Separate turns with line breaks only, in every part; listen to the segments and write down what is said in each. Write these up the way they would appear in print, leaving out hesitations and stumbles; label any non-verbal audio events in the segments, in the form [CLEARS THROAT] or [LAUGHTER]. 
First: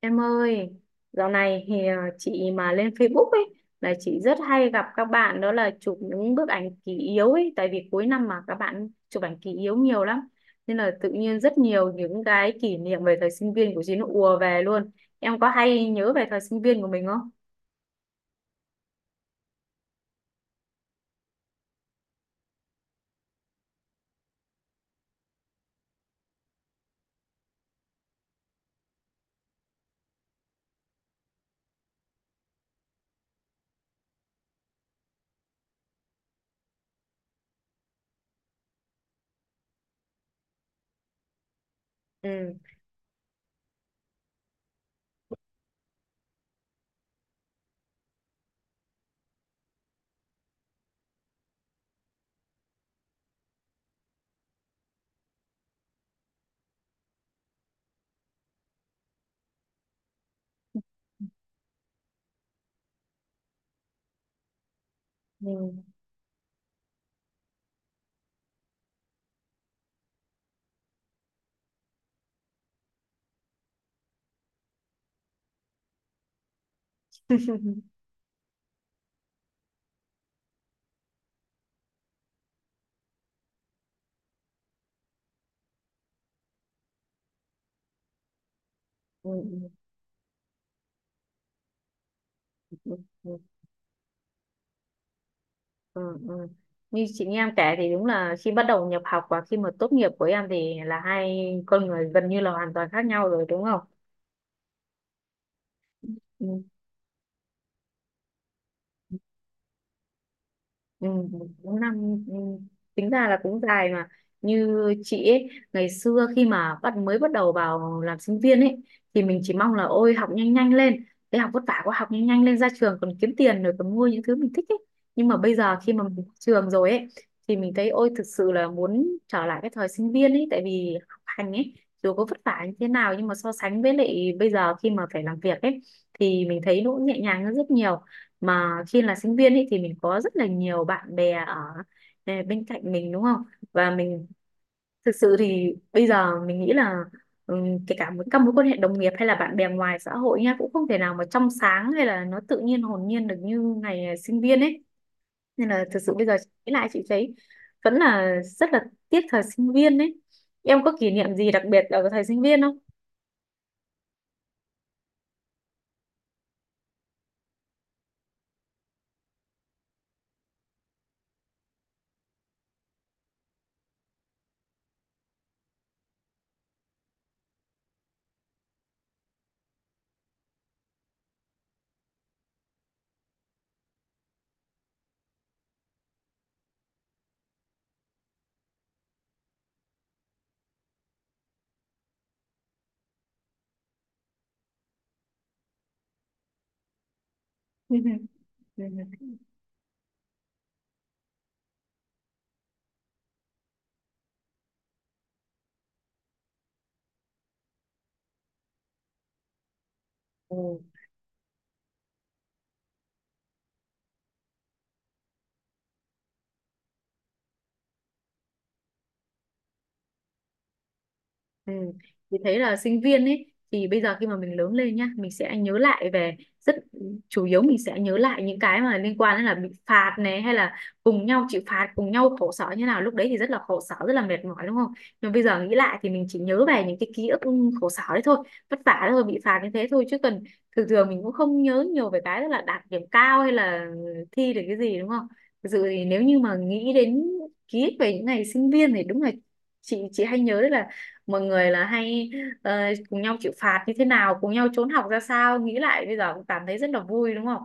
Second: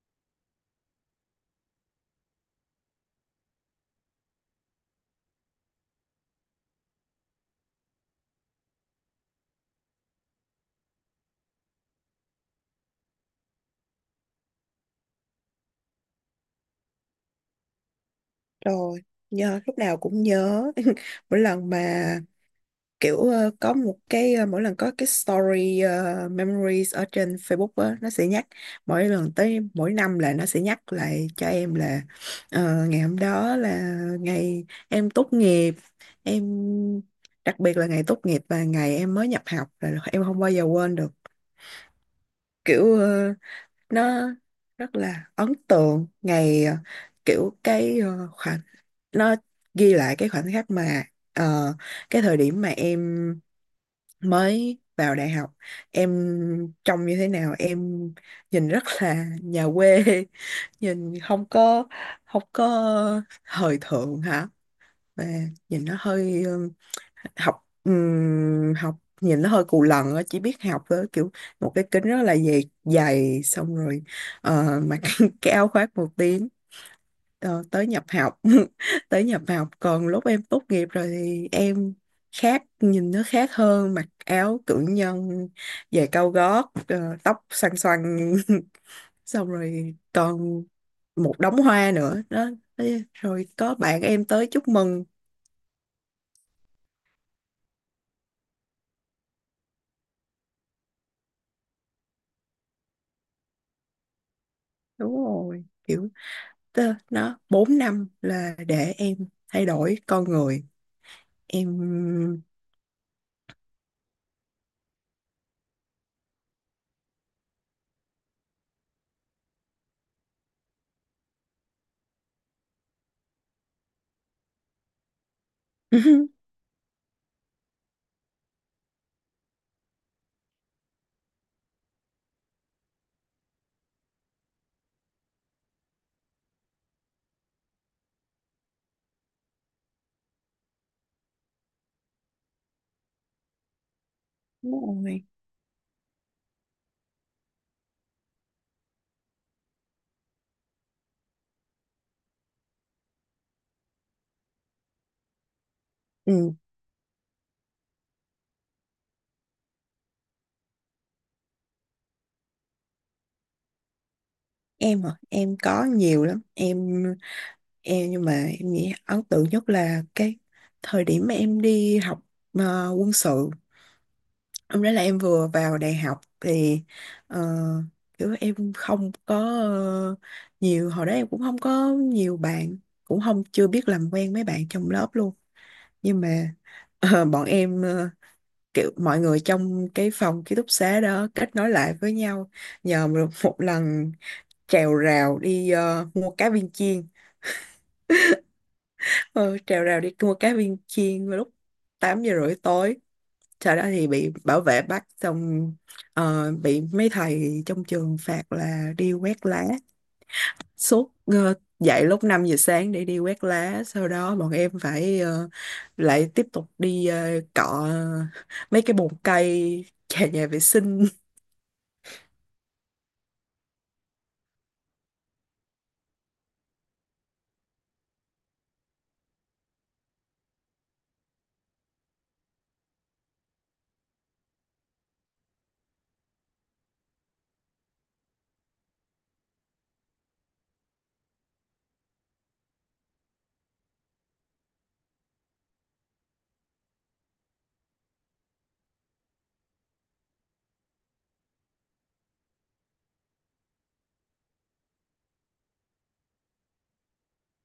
Em ơi, dạo này thì chị mà lên Facebook ấy là chị rất hay gặp các bạn, đó là chụp những bức ảnh kỷ yếu ấy, tại vì cuối năm mà các bạn chụp ảnh kỷ yếu nhiều lắm. Nên là tự nhiên rất nhiều những cái kỷ niệm về thời sinh viên của chị nó ùa về luôn. Em có hay nhớ về thời sinh viên của mình không?
Rồi, nhớ lúc nào cũng nhớ. [LAUGHS] Mỗi lần mà kiểu có một cái mỗi lần có cái story memories ở trên Facebook á nó sẽ nhắc mỗi lần tới mỗi năm là nó sẽ nhắc lại cho em là ngày hôm đó là ngày em tốt nghiệp. Em đặc biệt là ngày tốt nghiệp và ngày em mới nhập học là em không bao giờ quên được.
Ừ.
Kiểu nó rất là ấn tượng ngày kiểu cái khoảng nó ghi lại cái khoảnh khắc mà ờ, cái thời điểm mà em mới vào đại học, em trông như thế nào, em nhìn rất là nhà quê, [LAUGHS] nhìn không có thời thượng hả, và
Ừ.
nhìn nó hơi học học nhìn nó hơi cù lần á, chỉ biết học với kiểu một cái kính rất là dày dày, xong rồi mặc [LAUGHS] cái áo khoác một tí. Ờ,
[LAUGHS]
Tới nhập học. [LAUGHS] Tới nhập học, còn lúc em tốt nghiệp rồi thì em khác, nhìn nó khác hơn, mặc áo cử nhân, giày cao gót, tóc xoăn xoăn, [LAUGHS]
Ừ.
xong rồi còn một đống hoa nữa đó.
Ừ.
Thế
Ừ.
rồi có bạn em tới chúc mừng.
Ừ. Ừ. Như chị nghe em kể thì đúng là khi bắt đầu nhập học và khi mà tốt nghiệp của em thì là hai con người gần như là hoàn toàn khác nhau rồi, đúng không?
Đúng rồi, kiểu
Ừ.
nó 4 năm là để em thay đổi con người
Ừ, 4
em.
tính ra là cũng dài. Mà như chị ấy, ngày xưa khi mà mới bắt đầu vào làm sinh viên ấy thì mình chỉ mong là ôi học nhanh nhanh lên, cái học vất vả quá, học nhanh nhanh lên ra trường còn kiếm tiền, rồi còn mua những thứ mình thích ấy. Nhưng mà bây giờ khi mà mình ra
[LAUGHS]
trường rồi ấy thì mình thấy ôi thực sự là muốn trở lại cái thời sinh viên ấy, tại vì học hành ấy, dù có vất vả như thế nào nhưng mà so sánh với lại bây giờ khi mà phải làm việc ấy thì mình thấy nó cũng nhẹ nhàng hơn rất nhiều. Mà khi là sinh viên ấy thì mình có rất là nhiều bạn bè ở bên cạnh mình, đúng không? Và mình
Đúng
thực
rồi.
sự thì bây giờ mình nghĩ là, kể cả một các mối quan hệ đồng nghiệp hay là bạn bè ngoài xã hội nha, cũng không thể nào mà trong sáng hay là nó tự nhiên hồn nhiên được như ngày sinh viên ấy. Nên là thực sự bây giờ
Ừ.
nghĩ lại chị thấy vẫn là rất là tiếc thời sinh viên ấy. Em có kỷ niệm gì đặc biệt ở thời sinh viên không?
Em hả? Em có nhiều lắm em. Nhưng mà em nghĩ ấn tượng nhất là cái thời điểm mà em đi học quân sự. Hôm đó là em vừa vào đại học thì ờ, kiểu em không có nhiều, hồi đó em cũng không có nhiều bạn, cũng không, chưa biết làm quen mấy bạn trong lớp luôn, nhưng mà bọn em kiểu mọi người trong cái phòng ký túc xá đó kết nối lại với nhau nhờ một một lần trèo rào đi mua cá viên chiên.
[LAUGHS]
Ờ, Trèo rào đi mua cá viên chiên vào lúc 8 giờ rưỡi tối, sau đó thì bị bảo vệ bắt, xong bị mấy thầy trong trường phạt là đi quét lá
Ừ. Ừ.
suốt, dậy lúc 5 giờ sáng để đi quét lá, sau đó bọn em phải lại tiếp tục đi cọ mấy cái bồn cây, nhà nhà vệ sinh.
Ừ. Thì thấy là sinh viên ấy thì bây giờ khi mà mình lớn lên nhá, mình sẽ nhớ lại về rất, chủ yếu mình sẽ nhớ lại những cái mà liên quan đến là bị phạt này, hay là cùng nhau chịu phạt, cùng nhau khổ sở như nào. Lúc đấy thì rất là khổ sở, rất là mệt mỏi, đúng không? Nhưng bây giờ nghĩ lại thì mình chỉ nhớ về những cái ký ức khổ sở đấy thôi, vất vả đấy thôi, bị phạt như thế thôi, chứ cần, thường thường mình cũng không nhớ nhiều về cái tức là đạt điểm cao hay là thi được cái gì, đúng không? Thực sự thì nếu như mà nghĩ đến ký ức về những ngày sinh viên thì đúng là chị hay nhớ đấy là mọi người là hay ờ, cùng nhau chịu phạt như thế nào, cùng nhau trốn học ra sao. Nghĩ lại bây giờ cũng cảm thấy rất là vui, đúng không?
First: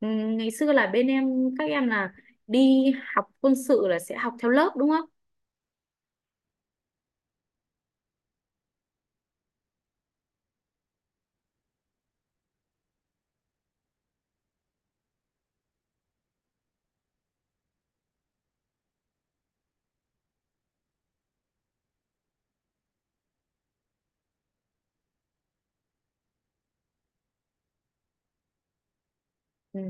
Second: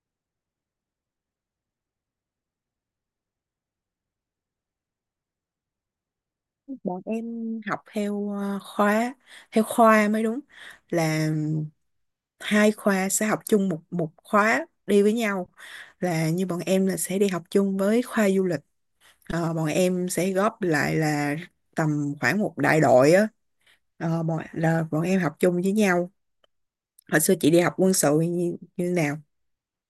Ngày xưa là bên em các em là đi học quân sự là sẽ học theo lớp, đúng không?
Bọn em học theo khóa, theo khoa mới đúng, là 2 khoa sẽ học chung một một khóa đi với nhau, là như bọn em là sẽ đi học chung với khoa du lịch. Bọn em sẽ góp lại là tầm khoảng một đại đội á. Là bọn em học chung với nhau. Hồi xưa chị đi học quân sự như nào?
Ừ.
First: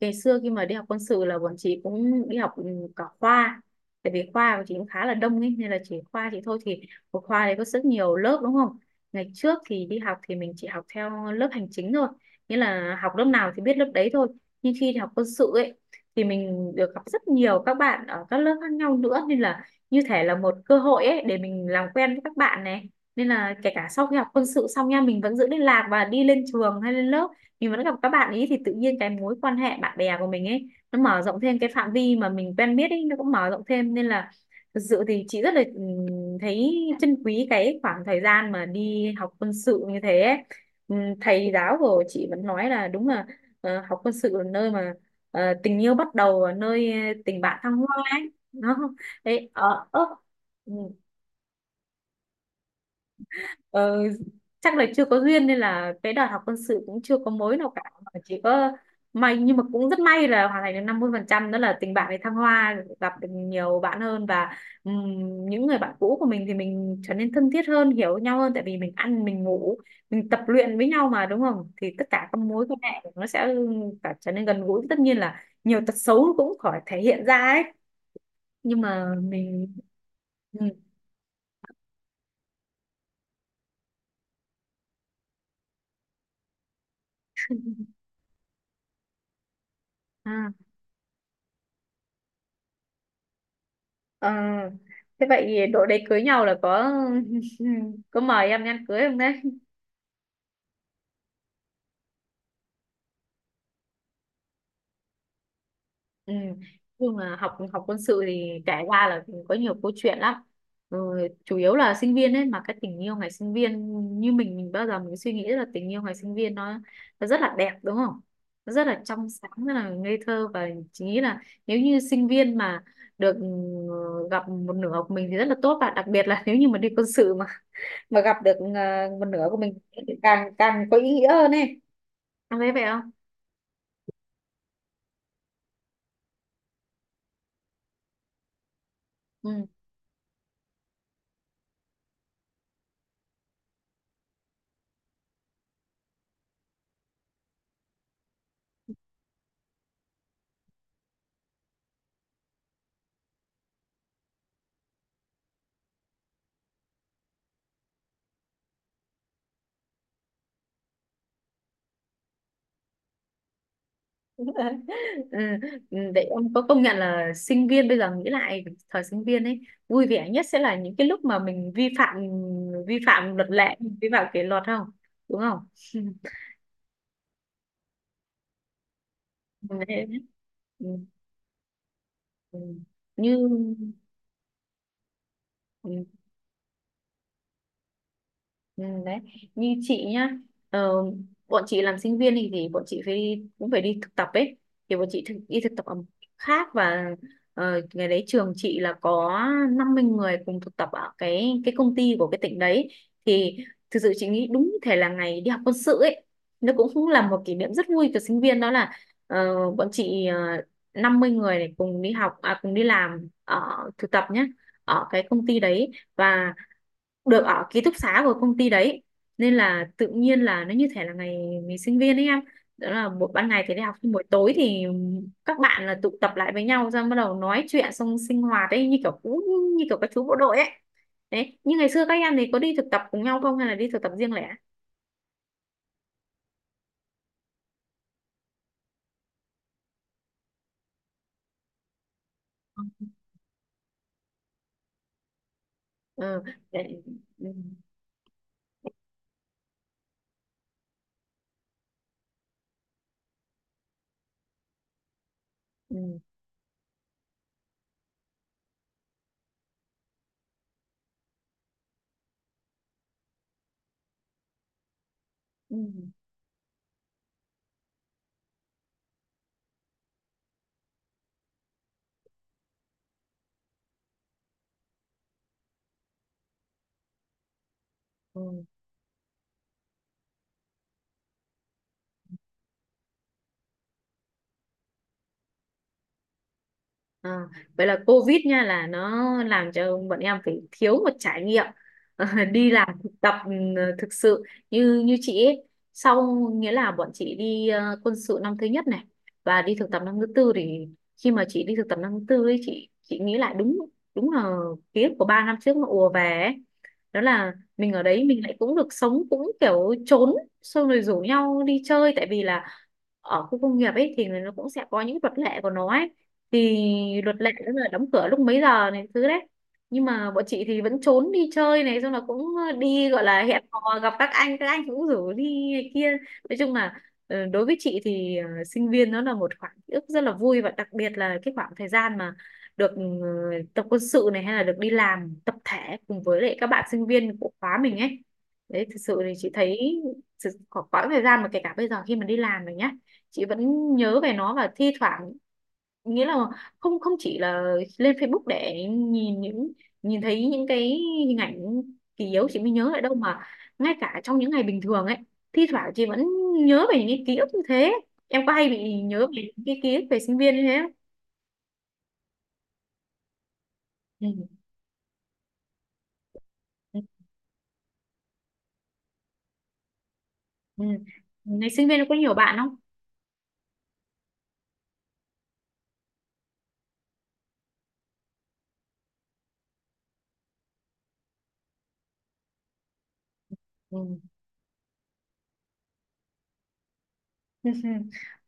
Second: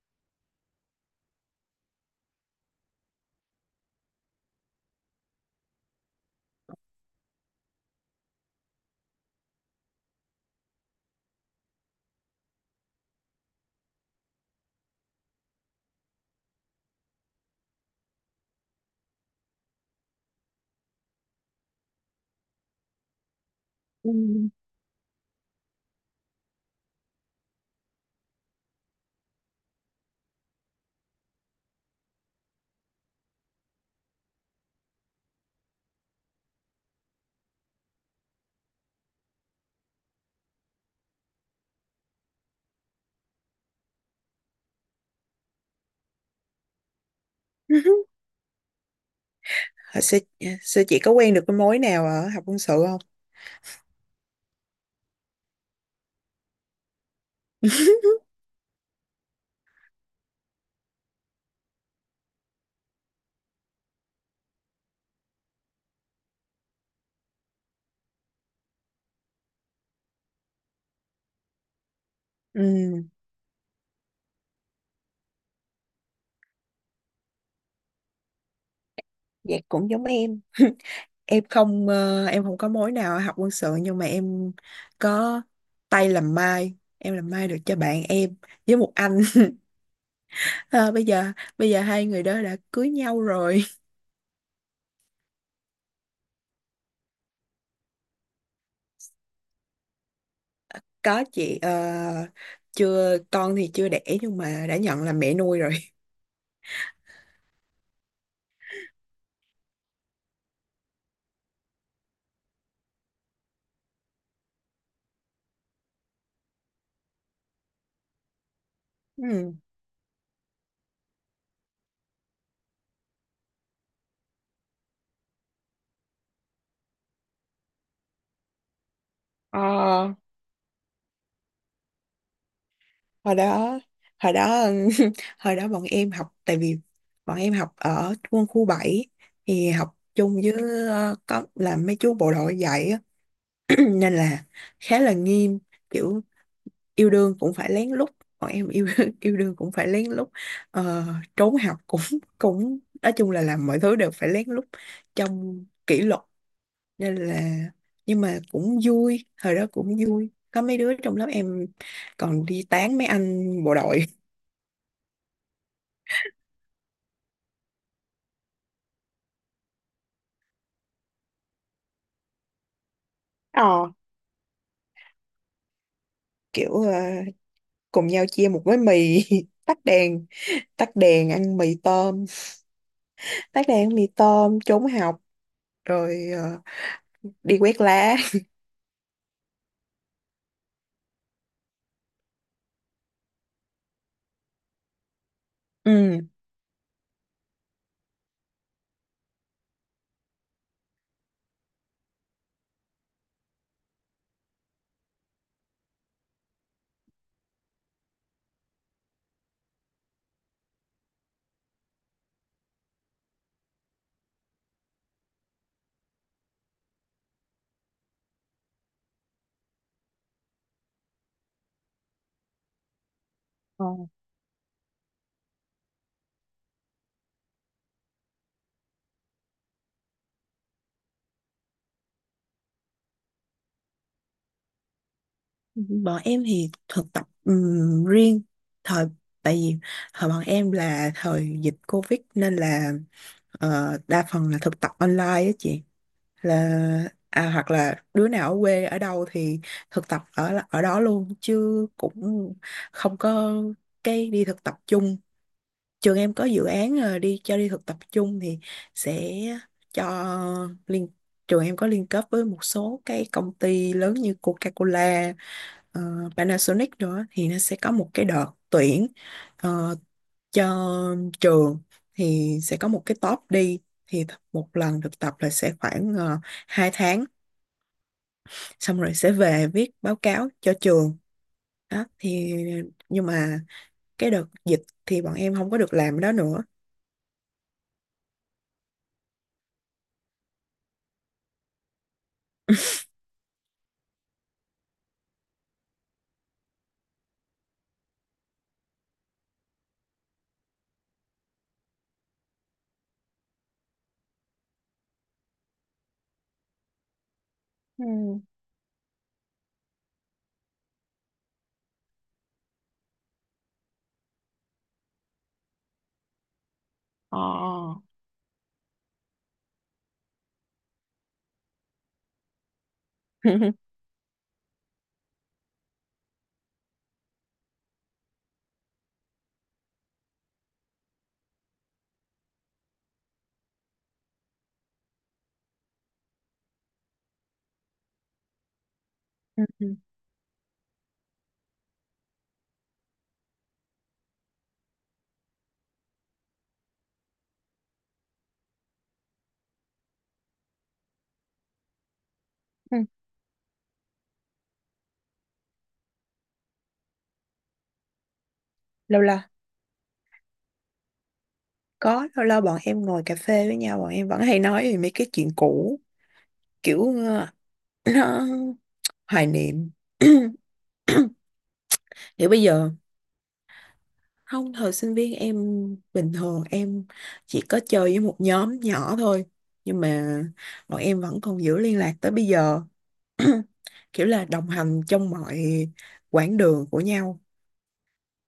Ngày xưa khi mà đi học quân sự là bọn chị cũng đi học cả khoa, tại vì khoa của chị cũng khá là đông ấy nên là chỉ khoa chị thôi thì một khoa đấy có rất nhiều lớp, đúng không? Ngày trước thì đi học thì mình chỉ học theo lớp hành chính thôi, nghĩa là học lớp nào thì biết lớp đấy thôi. Nhưng khi đi học quân sự ấy thì mình được gặp rất nhiều các bạn ở các lớp khác nhau nữa, nên là như thể là một cơ hội ấy để mình làm quen với các bạn này. Nên là kể cả sau
Ừ.
khi học quân sự xong nha, mình vẫn giữ liên lạc và đi lên trường hay lên lớp mình vẫn gặp các bạn ý, thì tự nhiên cái mối quan hệ bạn bè của mình ấy nó mở rộng thêm, cái phạm vi mà mình quen biết ấy nó cũng mở rộng thêm. Nên là thực sự thì chị rất là thấy trân quý cái khoảng thời gian mà đi học quân sự như thế ấy. Thầy giáo của chị vẫn nói là đúng là học quân sự là nơi mà tình yêu bắt đầu và nơi tình bạn thăng hoa
[LAUGHS]
ấy, nó đấy. Ờ ơ
hồi xưa,
Ừ.
xưa chị có quen được cái mối nào ở học quân sự không?
Ờ, Chắc là chưa có duyên nên là cái đợt học quân sự cũng chưa có mối nào cả, mà
[LAUGHS]
chỉ có may, nhưng mà cũng rất may là hoàn thành được 50%, đó là tình bạn với thăng hoa gặp được nhiều bạn hơn. Và ừm, những người bạn cũ của mình thì mình trở nên thân thiết hơn, hiểu nhau hơn, tại vì mình ăn mình ngủ mình tập luyện với nhau mà, đúng không? Thì tất cả các mối quan
Ừ.
hệ nó sẽ cả trở nên gần gũi, tất nhiên là nhiều tật xấu cũng khỏi thể hiện ra ấy, nhưng mà
Vậy
mình.
cũng giống em. [LAUGHS] em không ờ, em không có mối nào học quân sự, nhưng mà em có tay làm mai, em làm mai được cho bạn em với một anh. [LAUGHS]
Ừ.
Ờ, bây giờ Bây giờ 2 người đó đã cưới nhau rồi.
Ờ, Thế vậy đội đấy cưới nhau là có [LAUGHS] có mời em đi ăn cưới không đấy?
[LAUGHS] Có chị. Ờ, Chưa, con thì chưa đẻ nhưng mà đã nhận là mẹ nuôi rồi.
Ừ. Nhưng mà học học quân sự thì kể ra là có nhiều câu chuyện lắm. Ừ, chủ yếu là sinh viên ấy mà cái tình yêu ngày sinh viên, như mình bao giờ mình suy nghĩ là tình yêu ngày sinh viên nó rất là đẹp, đúng không? Nó rất là
[LAUGHS]
trong sáng,
Ừ.
rất là ngây thơ, và chỉ nghĩ là nếu như sinh viên mà được gặp một nửa của mình thì rất là tốt, và đặc biệt là [LAUGHS] nếu như mà đi quân sự mà gặp được một nửa của mình
Ờ,
thì càng càng có ý nghĩa hơn ấy. Em thấy vậy không?
hồi đó Hồi đó [LAUGHS] hồi đó bọn em học, tại vì bọn em học ở quân khu 7,
Ừ.
thì học chung với có làm mấy chú bộ đội dạy á. Ừ, nên là khá là nghiêm, kiểu yêu đương cũng phải lén lút, bọn em yêu [LAUGHS] yêu đương cũng phải lén lút, ờ, trốn học cũng [LAUGHS] cũng nói chung là làm mọi thứ đều phải lén lút trong kỷ luật, nên là, nhưng mà cũng vui, thời đó cũng vui, có mấy đứa trong lớp em còn đi tán mấy anh bộ đội. [LAUGHS]
[LAUGHS] Ừ, ừ, vậy ông có công nhận là sinh viên, bây giờ nghĩ lại thời sinh viên ấy, vui vẻ nhất sẽ là những cái lúc mà mình vi phạm, vi phạm luật lệ,
Ờ,
vi phạm kỷ luật không, đúng không?
Kiểu cùng nhau chia một gói mì, [LAUGHS]
[LAUGHS]
tắt
Đấy.
đèn,
Ừ.
tắt đèn ăn mì tôm,
Ừ. Như,
tắt đèn ăn mì tôm, trốn học,
ừ.
rồi đi quét lá.
Ừ, đấy như chị nhá, ờ, bọn chị làm sinh viên thì, bọn chị phải cũng phải đi thực tập ấy, thì bọn chị đi thực tập ở một
Ừ.
khác. Và ngày đấy trường chị là có 50 cùng thực tập ở cái công ty của cái tỉnh đấy, thì thực sự chị nghĩ đúng như thể là ngày đi học quân sự ấy, nó cũng cũng là một kỷ niệm rất vui của sinh viên. Đó là bọn chị, 50 này cùng cùng đi làm ở thực tập nhá, ở cái công ty đấy, và được ở ký túc xá của công ty đấy. Nên là tự nhiên là nó như thể là ngày ngày sinh viên ấy em. Đó là ban ngày thì đi
Ờ,
học nhưng buổi tối thì các bạn là tụ tập lại với nhau ra bắt đầu nói chuyện xong sinh hoạt ấy, như kiểu các chú bộ đội ấy. Đấy, như ngày xưa các em thì có đi thực tập cùng nhau không hay là đi thực tập riêng lẻ?
Bọn em thì thực tập riêng, thời tại vì thời bọn em là thời dịch Covid nên là đa phần là thực tập online á chị,
Ừ.
là
để-
à,
ừ.
hoặc là đứa nào ở quê ở đâu thì thực tập ở ở đó luôn, chứ cũng không có cái đi thực tập chung. Trường
Ừ.
em có dự án đi cho đi thực tập chung thì sẽ cho liên trường em có liên kết với một số cái công ty lớn như Coca-Cola,
Ừ.
ờ, Panasonic nữa, thì nó sẽ có một cái đợt tuyển ờ, cho trường, thì sẽ có một cái top đi. Thì một lần thực tập là sẽ khoảng 2 tháng,
Ừ.
xong rồi sẽ về viết báo cáo cho trường đó thì, nhưng mà cái đợt dịch thì bọn em không có được làm đó nữa.
Ờ, Vậy là Covid nha là nó làm cho bọn em phải thiếu một trải nghiệm ờ, [LAUGHS] đi làm thực tập thực sự. Như như chị ấy, Sau nghĩa là bọn chị đi quân sự năm thứ nhất này và đi thực tập năm thứ tư. Thì khi mà chị đi thực tập năm thứ tư ấy, chị nghĩ lại, đúng đúng là ký ức của 3 trước nó ùa về ấy. Đó là mình ở
Ừ.
đấy mình lại cũng được sống cũng kiểu trốn xong rồi rủ nhau đi chơi, tại vì là ở khu công nghiệp ấy thì nó cũng sẽ có những luật lệ của nó ấy. Thì luật
Ờ.
lệ đó là đóng cửa lúc mấy giờ này thứ đấy, nhưng mà bọn chị thì vẫn trốn đi chơi này xong là cũng đi gọi là hẹn
[LAUGHS]
hò gặp các anh, các anh cũng rủ đi này kia. Nói chung là đối với chị thì sinh viên nó là một khoảng ký ức rất là vui, và đặc biệt là cái khoảng thời gian mà được tập quân sự này hay là được đi làm tập thể cùng với lại các bạn sinh viên của khóa mình ấy. Đấy thực sự thì chị
Ừ.
thấy
Ừ.
có quãng thời gian mà kể cả bây giờ khi mà đi làm rồi nhá, chị vẫn nhớ về nó. Và thi thoảng nghĩa là không không chỉ là lên Facebook để nhìn thấy những cái hình ảnh kỷ yếu chị mới nhớ
Ừ.
lại đâu, mà ngay cả trong những ngày bình thường ấy thi thoảng chị vẫn nhớ về những cái ký ức như thế. Em có hay bị
Lâu
nhớ
lâu.
về những cái ký ức về sinh viên như thế không?
Có, lâu lâu bọn em ngồi cà phê với nhau, bọn em vẫn hay
Ừ.
nói về mấy cái chuyện cũ, kiểu ờ, [CLEARS THROAT] hoài niệm. [CLEARS THROAT]
Ừ.
[COUGHS]
Ngày sinh viên có nhiều
Thì
bạn
bây
không?
giờ, không, thời sinh viên em, bình thường em chỉ có chơi với một nhóm nhỏ thôi, nhưng mà bọn em vẫn còn giữ liên lạc tới bây giờ. [CLEARS THROAT] [COUGHS]
Ừ.
Kiểu là đồng hành trong mọi quãng đường của nhau.
[LAUGHS]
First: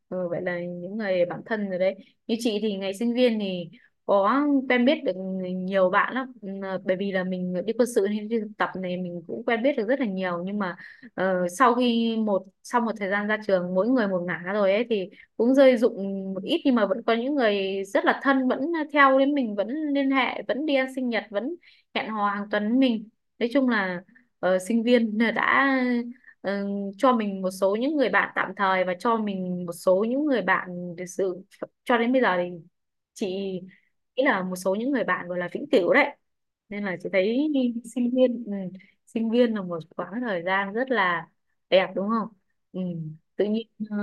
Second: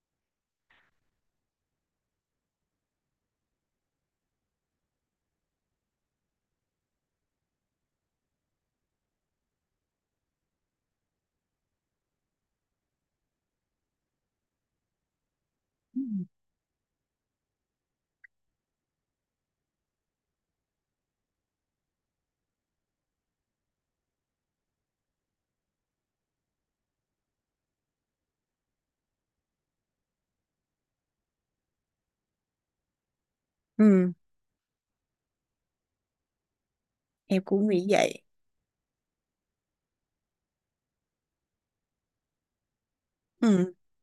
Ừ, vậy là những người bạn thân rồi đấy. Như chị thì ngày sinh viên thì có quen biết được nhiều bạn lắm. Ừ, bởi vì là mình đi quân sự nên đi thực tập này mình cũng quen biết được rất là nhiều, nhưng mà sau khi sau một thời gian ra trường mỗi người một ngả rồi ấy thì cũng rơi rụng một ít, nhưng mà vẫn có những người rất là thân vẫn theo đến mình, vẫn liên hệ, vẫn đi ăn sinh nhật, vẫn hẹn hò hàng tuần với mình. Nói chung là sinh viên đã ờ, cho mình một số những người bạn tạm thời và cho mình một số những người bạn thực sự, cho đến bây giờ thì chị
Ừ,
nghĩ là một số những người bạn gọi là vĩnh cửu đấy. Nên là chị
em
thấy
cũng nghĩ
sinh
vậy.
viên ừ, sinh viên là một quãng thời gian rất là đẹp, đúng không? Ừ. Tự nhiên
Ừ.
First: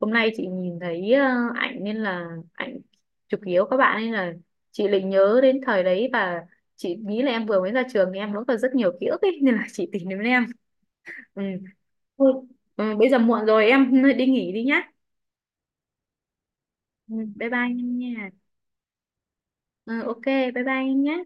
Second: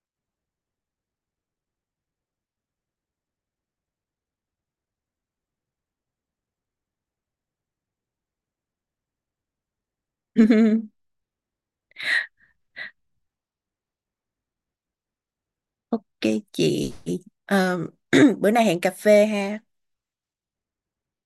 hôm nay chị nhìn thấy ảnh nên là ảnh chụp yếu các bạn nên là chị lại nhớ đến thời đấy, và chị nghĩ là em vừa mới ra trường thì em vẫn còn rất nhiều ký ức ấy [LAUGHS] nên là chị tìm đến em. Ừ. Thôi, ừ, bây giờ muộn rồi em đi nghỉ đi nhá.
[LAUGHS] Ok chị.
Ừ, bye bye
Ờ,
em nha.
[CLEARS THROAT] Bữa nay hẹn cà phê ha.
Ừ, ok, bye bye em nhá.